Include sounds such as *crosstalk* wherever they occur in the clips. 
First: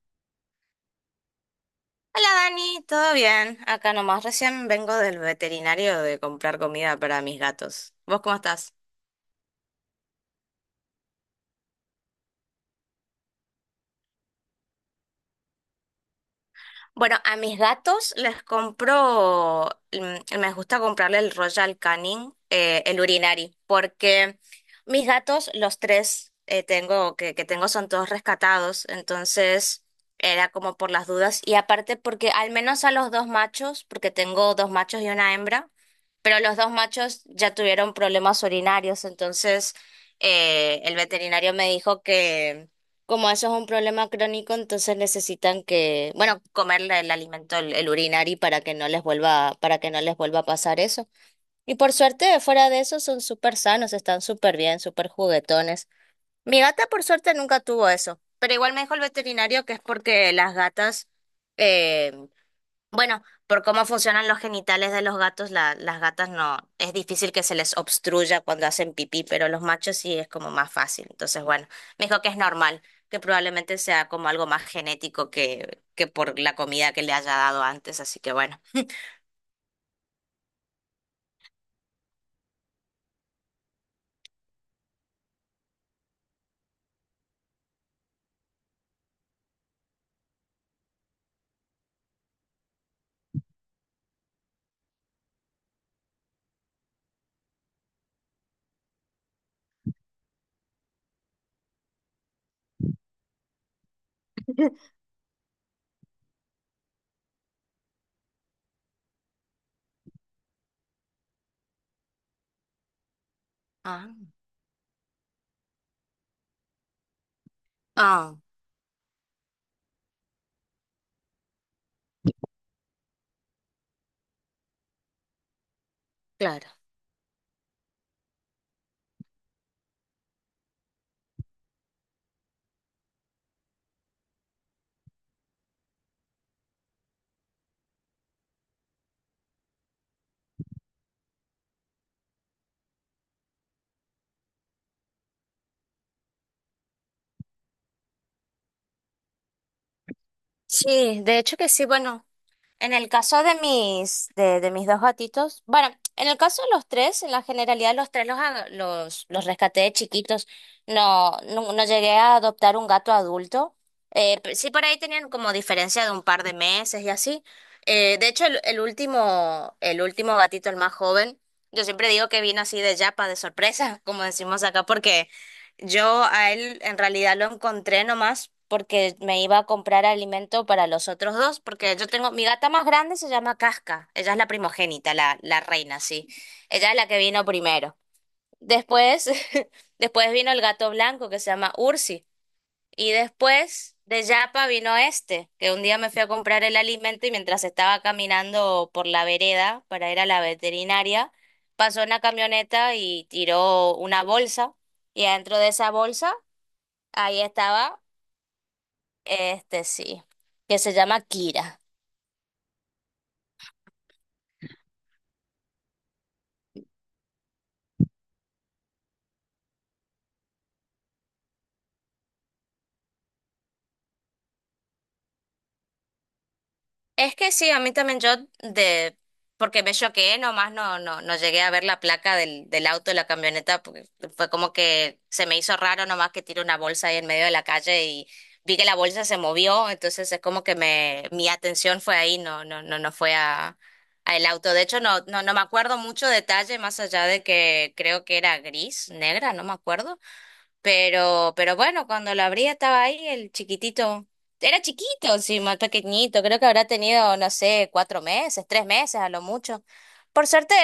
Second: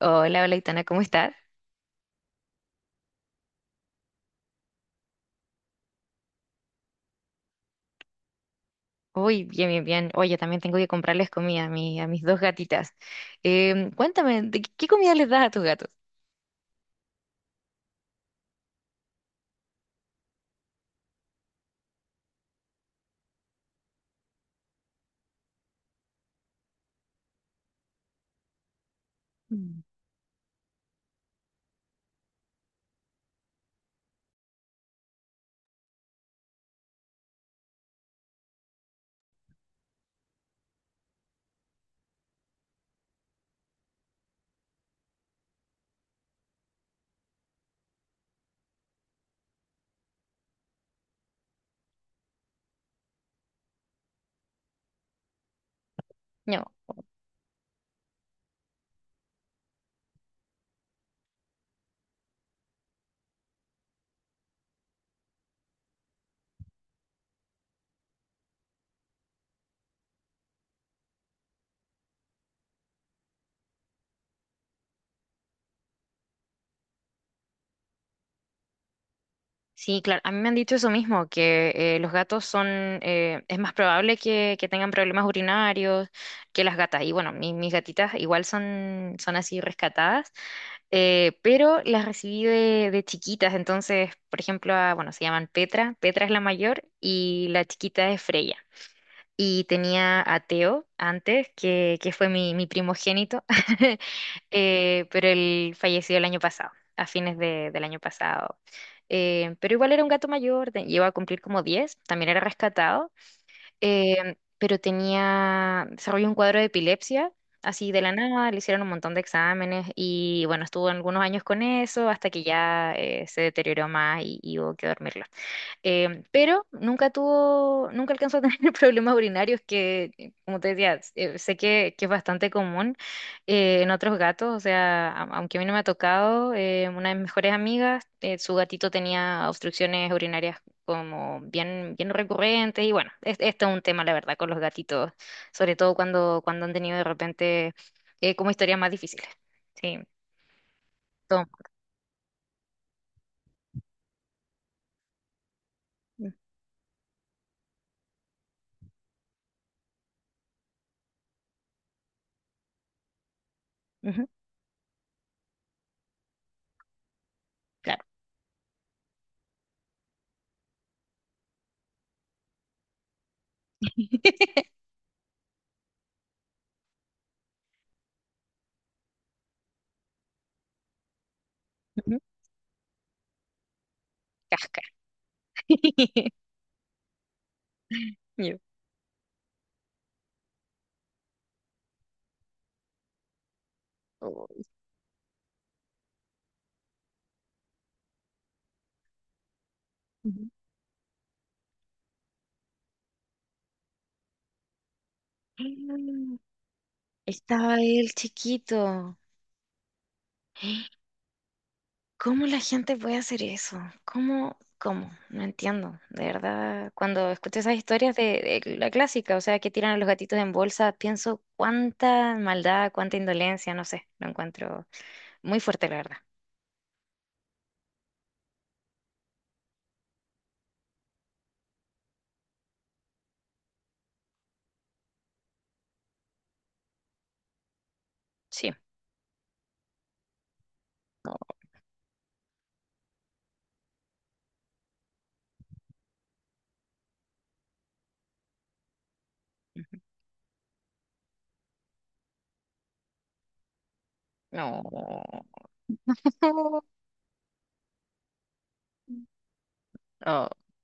Hola, hola, Itana, ¿cómo estás? Hola Dani, ¿todo bien? Acá nomás, recién vengo del veterinario de comprar comida para mis gatos. ¿Vos cómo estás? Uy, bien, bien, bien. Oye, también tengo que comprarles comida a mis dos gatitas. Cuéntame, ¿de qué comida les das a tus gatos? Bueno, a mis gatos les compro, mm, me gusta comprarle el Royal Canin, el urinari, porque mis gatos, los tres tengo, que tengo son todos rescatados, Mm. entonces era como por las dudas. Y aparte porque al menos a los dos machos, porque tengo dos machos y una hembra, pero los dos machos ya tuvieron problemas urinarios, entonces el veterinario me dijo como eso es un problema crónico, entonces necesitan que, bueno, comerle el alimento, el urinari para que no les vuelva, para que no les vuelva a pasar eso. Y por suerte, fuera de eso, son súper sanos, están súper bien, súper juguetones. Mi No, gata, por suerte, nunca tuvo eso, pero igual me dijo el veterinario que es porque las gatas eh, bueno, por cómo funcionan los genitales de los gatos, las gatas no, es difícil que se les obstruya cuando hacen pipí, pero los machos sí es como más fácil. Entonces, bueno, me dijo que es normal, Que probablemente sea como algo más genético que por la comida que le haya dado antes, así que bueno. sí, claro, a mí me han dicho eso mismo, que los gatos son, es más probable que, tengan problemas urinarios que las gatas. Y bueno, mis gatitas igual son, así rescatadas, pero las recibí de, chiquitas, entonces, por ejemplo, bueno, se llaman Petra. Petra es la mayor y la chiquita es Freya. Y tenía a Teo antes, que, fue mi, primogénito, *laughs* pero él falleció el año pasado, a fines del año pasado. Pero igual era un gato mayor, llegó a cumplir como 10. También era rescatado, Ah, pero tenía, desarrolló un cuadro de epilepsia. Así de la ah, nada, le hicieron un montón de exámenes y bueno, estuvo algunos años con eso hasta que ya se deterioró más y hubo que dormirlo. Pero claro. nunca tuvo, nunca alcanzó a tener *laughs* problemas urinarios que, como te decía, sé que, es bastante común en otros gatos. O sea, aunque a mí no me ha tocado, una de mis mejores amigas, su gatito tenía obstrucciones urinarias como bien, bien recurrentes. Y bueno, esto es un tema, la verdad, con los gatitos, sobre todo cuando, han tenido de repente como historias más difíciles. Sí, Sí, de toma. hecho que sí, bueno. En el caso de de mis dos gatitos, bueno, en el caso de los tres, en la generalidad los tres los rescaté de chiquitos. No llegué a adoptar un gato adulto. Ujú, Sí, por ahí tenían como diferencia de un par de meses y así. claro. De hecho, el último gatito, el más joven, yo siempre digo que vino así de yapa, de sorpresa, *laughs* como decimos acá, porque yo a él en realidad lo encontré nomás porque me iba a comprar alimento para los otros dos, porque yo Ujú. tengo, mi gata más grande se llama Casca, ella es la Casca. primogénita, la reina, sí, *laughs* ella es la que vino primero. Yo. Después, *laughs* después vino el gato blanco que se llama Ursi, y después de Yapa vino este, que un día me fui a comprar el alimento y mientras estaba caminando por la vereda para ir a la Uy. veterinaria, pasó una camioneta y tiró una bolsa. Y adentro de esa bolsa Mm, ahí Estaba estaba, él chiquito. este sí, que se llama Kira. ¿Cómo la gente puede hacer eso? ¿Cómo? ¿Cómo? No entiendo. De verdad, cuando escucho esas historias de, la clásica, o sea, que tiran a los gatitos en bolsa, pienso cuánta maldad, cuánta indolencia, no sé, lo encuentro muy fuerte, la verdad. Es que sí, a mí también porque me choqué, nomás no llegué a ver la placa del auto de la camioneta, porque fue como que se me hizo raro nomás que tiré una bolsa ahí en medio de la calle y Sí. vi que la bolsa se movió, entonces es como que No. mi atención fue ahí, no fue a el auto. De hecho, no me acuerdo mucho detalle, más allá de que creo que era gris, negra, no me acuerdo. Pero bueno, cuando lo abrí estaba ahí el chiquitito. Era No. chiquito, sí, más pequeñito. Creo que habrá *laughs* tenido, no sé, 4 meses, 3 meses a lo mucho. Por Oh. suerte,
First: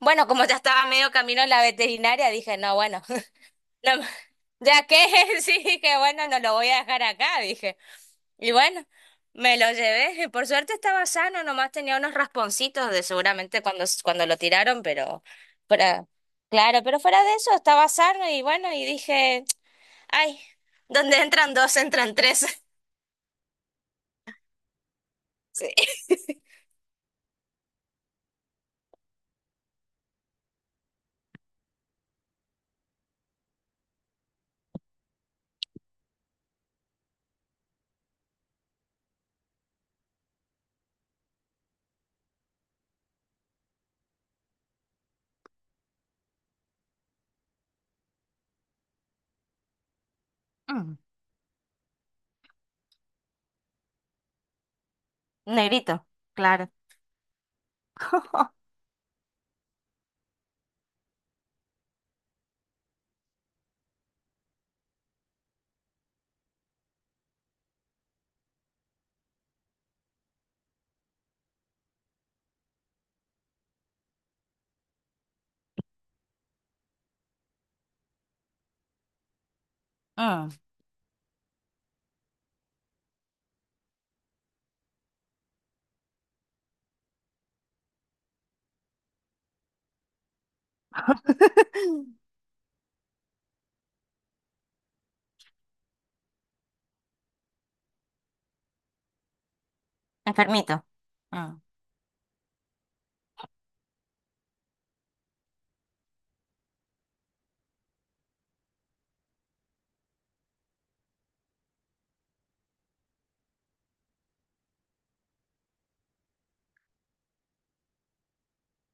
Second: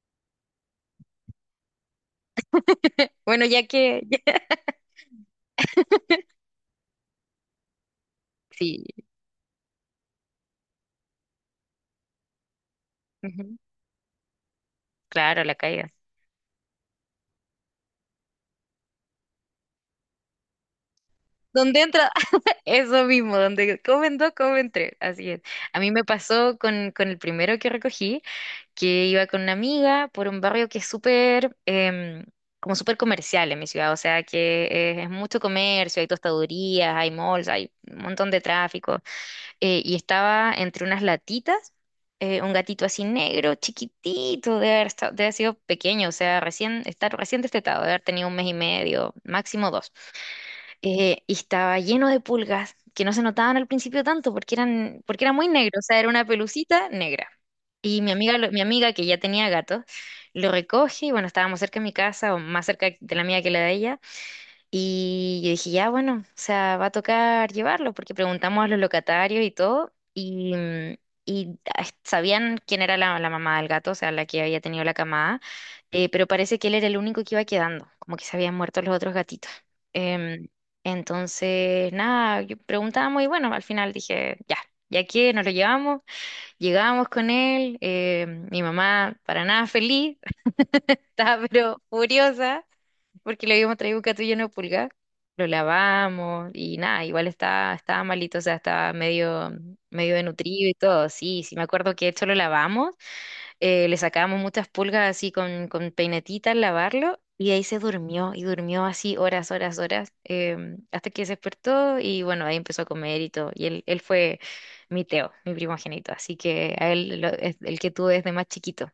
bueno, como ya estaba medio camino en la veterinaria, dije, no, bueno, *laughs* Bueno, ya no, que... *laughs* ya que *laughs* sí, dije, bueno, no lo voy a dejar acá, dije. Y bueno, Sí. me lo llevé. Y por suerte estaba sano, nomás tenía unos rasponcitos de Ujú. seguramente cuando lo tiraron, Claro, la caída. pero claro, pero fuera de eso estaba sano y bueno, y dije. Ay, donde entran dos, ¿Dónde entra? entran tres. *laughs* *laughs* Eso mismo, donde comentré. Así es. Sí. A mí me pasó con, el primero que recogí, que iba con una amiga por un barrio que es súper, como súper comercial en mi ciudad. O sea, que es mucho comercio, hay tostadurías, hay malls, hay un montón de tráfico. Y estaba entre unas latitas, un gatito así negro, chiquitito, de haber sido pequeño, o sea, recién, estar recién destetado, de haber tenido un mes y medio, máximo dos. Mm, Y estaba lleno de pulgas que no se notaban al principio tanto, porque era muy negro, o sea, negrito, era una claro. pelucita negra. Y mi amiga, lo- mi *laughs* amiga que ya tenía gatos, lo recoge. Y bueno, estábamos cerca de mi casa, o más cerca de la mía que la de ella. Y yo dije, ya, bueno, o sea, va a tocar llevarlo, porque preguntamos a los locatarios y todo, y ah, sabían quién era la, mamá del gato, o sea, la que había tenido la camada, pero parece que él era el único que iba quedando, como que se habían muerto los otros gatitos. Em, Ah, entonces, nada, yo preguntamos y bueno, al final dije, ya, ya que nos lo llevamos. Llegamos con él, mi mamá para nada feliz, *laughs* estaba pero furiosa porque le habíamos traído un gato lleno de pulgas. Lo lavamos y nada, igual estaba, malito, o sea, estaba medio, medio desnutrido y enfermito, todo. Sí, sí, ah. me acuerdo que esto lo lavamos, le sacábamos muchas pulgas así con, peinetita al lavarlo, y ahí se durmió y durmió así horas, horas, horas, hasta que se despertó y bueno, ahí empezó a comer y todo. Y él fue mi Teo, mi primogénito, así que a él es el que tuve desde más chiquito.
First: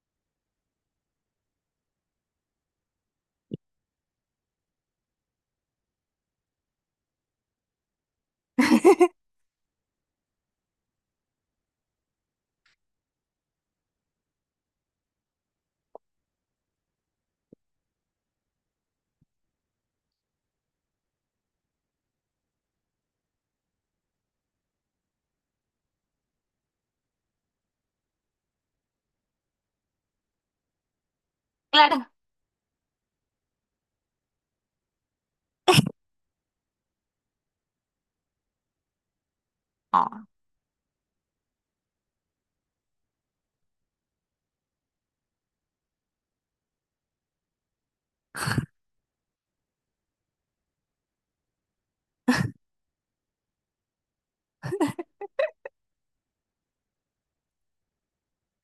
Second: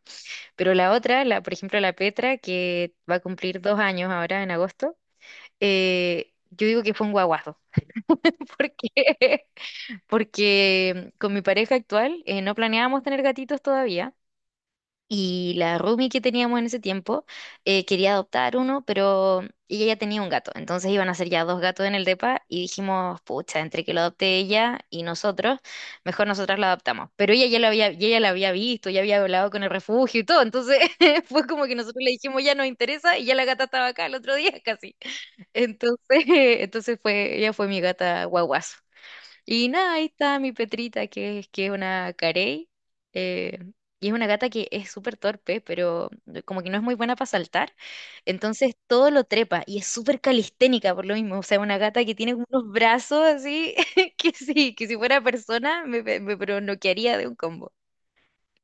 Pero la otra, la, por ejemplo, la Petra, que va a cumplir 2 años ahora en agosto, yo digo que fue un guaguazo. *laughs* porque Porque con mi pareja actual no planeábamos tener gatitos todavía. Y la roomie que teníamos en ese tiempo quería adoptar uno, pero ella ya tenía un gato. Entonces iban a ser ya dos gatos en el depa y dijimos, pucha, entre que lo adopte ella y nosotros, mejor nosotras lo adoptamos. Pero ella ya lo había, y ella la había visto, ya había hablado con el refugio y todo. Entonces *laughs* fue como que nosotros Claro. le dijimos, ya nos interesa y ya la gata estaba acá el otro día casi. Entonces, *laughs* entonces fue, ella fue mi gata guaguazo. Y nada, ahí está mi Petrita, que es una carey. eh, y es una gata que es súper torpe, pero como que no es muy buena para saltar. Entonces todo lo trepa y es súper calisténica por lo mismo. O sea, una gata que tiene unos brazos así, *laughs* que sí, que si fuera persona me, me noquearía de un combo.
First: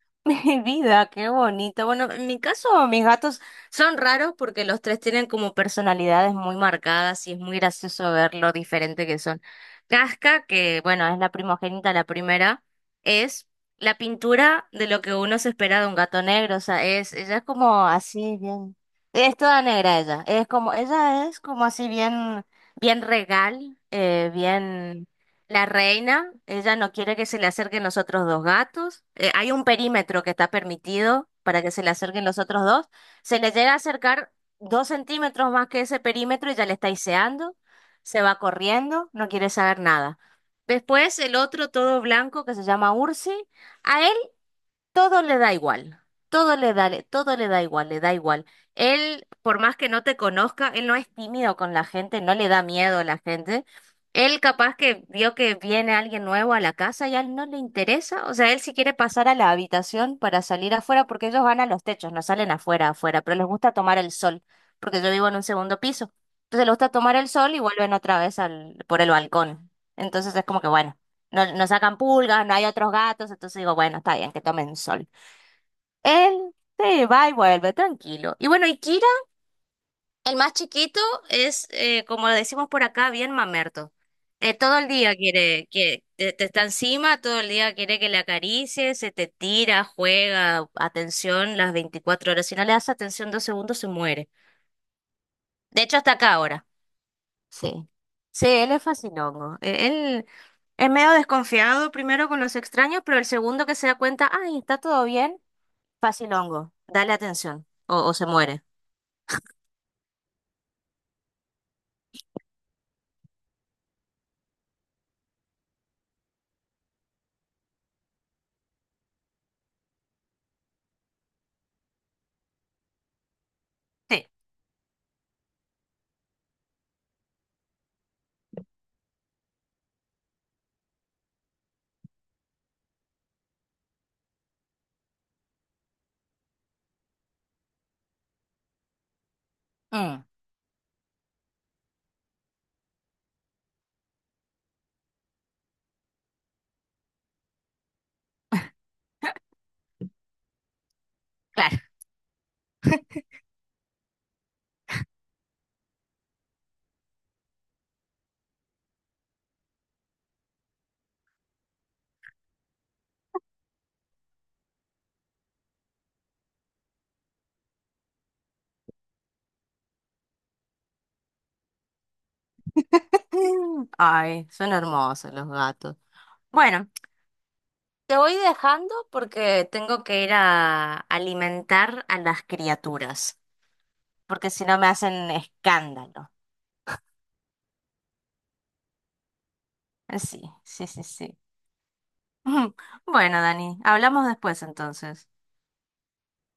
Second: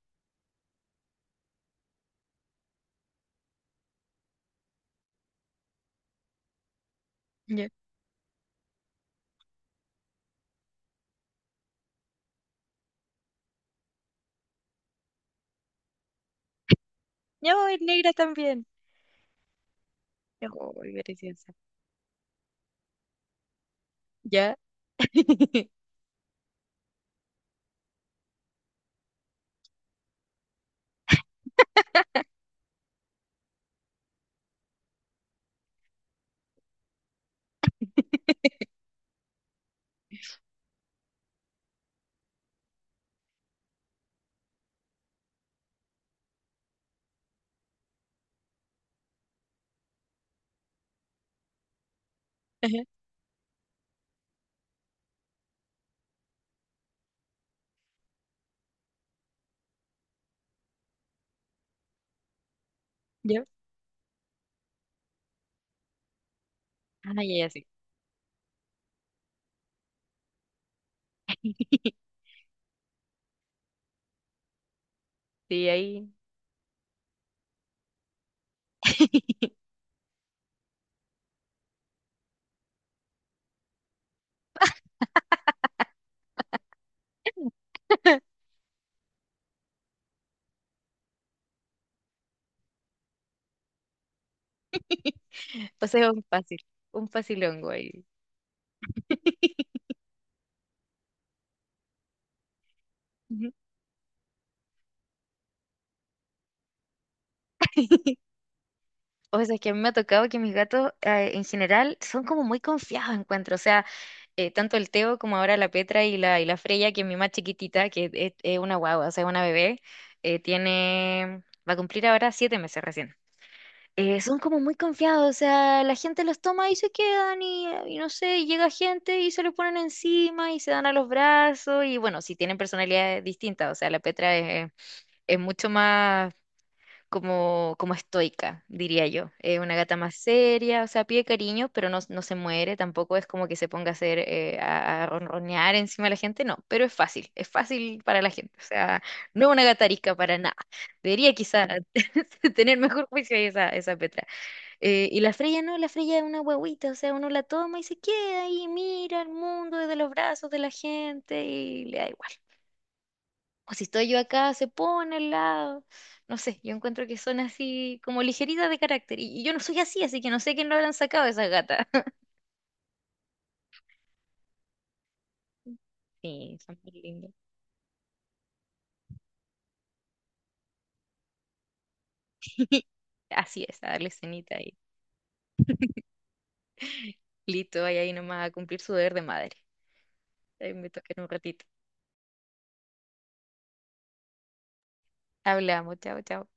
*laughs* Mi vida, qué bonito. Bueno, en mi caso, mis gatos son raros porque los tres tienen como personalidades muy marcadas y es muy Ya. gracioso ver lo diferente que son. Casca, que bueno, es la primogénita, la primera, es la pintura de lo que uno se espera de un gato negro. O sea, es, ella es No, es como negra así, también. bien. Es toda negra ella. Es Ya. como, Oh, qué ella es preciosa. como así bien, bien regal, Ya. bien. La *laughs* reina, ella no quiere que se le acerquen los otros dos gatos. Hay un perímetro que está permitido para que se le acerquen los otros dos. Se le llega a acercar 2 centímetros más que ese perímetro y ya le está iseando. Se va corriendo, no quiere saber nada. Después el otro todo blanco que se llama Ursi, a él todo le da igual, todo le da igual, le da igual. Él, por más que no te conozca, él no es tímido con la gente, no le da Ajá. miedo a la gente. Él capaz que vio que viene alguien nuevo a la casa y a él no le interesa. O sea, él si quiere pasar a la habitación para salir afuera, porque ellos van a los techos, no salen afuera, afuera, pero Ya. les gusta tomar el sol, porque yo vivo en un segundo piso. Entonces les gusta tomar Ah, el ya, ya, sol y sí. vuelven otra vez al, por el balcón. Entonces es como que bueno no sacan *laughs* pulgas, no hay otros gatos, entonces digo, bueno, está bien, que tomen sol. Sí, ahí. Él se va y vuelve, tranquilo. Y bueno, y Kira, *laughs* el más chiquito, es, como lo decimos por acá, bien mamerto. Todo el día quiere que te está encima, todo el día quiere que le acaricies, se te tira, juega, atención las 24 horas. Si no le das atención 2 segundos, se muere. *laughs* De O hecho, sea, hasta acá ahora. un facilongo Sí, ahí. sí, él es fascinongo. Él es medio desconfiado primero con los extraños, pero el Ujú. segundo que se da cuenta, ay, está todo bien, fascinongo, dale atención, o se *laughs* muere. O sea, es que a mí me ha tocado que mis gatos en general son como muy confiados, encuentro. O sea, tanto el Teo como ahora la Petra y y la Freya, que es mi más chiquitita, que es, una guagua, o sea, una bebé, eh, tiene, va a cumplir ahora 7 meses recién. Sí, Son como muy confiados, o sea, la gente los toma y se quedan y no sé, y llega gente y se los ponen encima y se dan a los brazos. Y bueno, si tienen personalidades distintas, o sea, la Petra es mucho más como, estoica, diría yo. Es una gata más mm, seria, o sea, pide cariño, pero no, no se muere, tampoco es como que se ponga a hacer, a, ronronear encima de la gente, no, pero es fácil para la gente, o sea, no es una gata arisca para nada. Debería quizá claro. *laughs* tener mejor juicio ahí esa, Petra. Y la Freya no, la Freya es una huevita, o sea, uno la toma y se queda ahí, mira el mundo desde los brazos de la gente y le da igual. O si estoy yo acá, se pone al lado. No sé, yo encuentro que son así como ligeritas de carácter. Y yo no soy así, así que no sé quién lo habrán sacado de esa gata. *laughs* *laughs* Ay, son hermosos los gatos. Sí, son Bueno, muy lindos. te voy dejando porque tengo que ir a alimentar a las *laughs* criaturas, Así es, a darle porque cenita si y no me hacen escándalo. listo, vaya ahí nomás a cumplir su deber de madre. Sí, Ahí sí, me sí, toca en un sí. ratito. *laughs* Bueno, Dani, hablamos después entonces. Hablamos, chao, chao.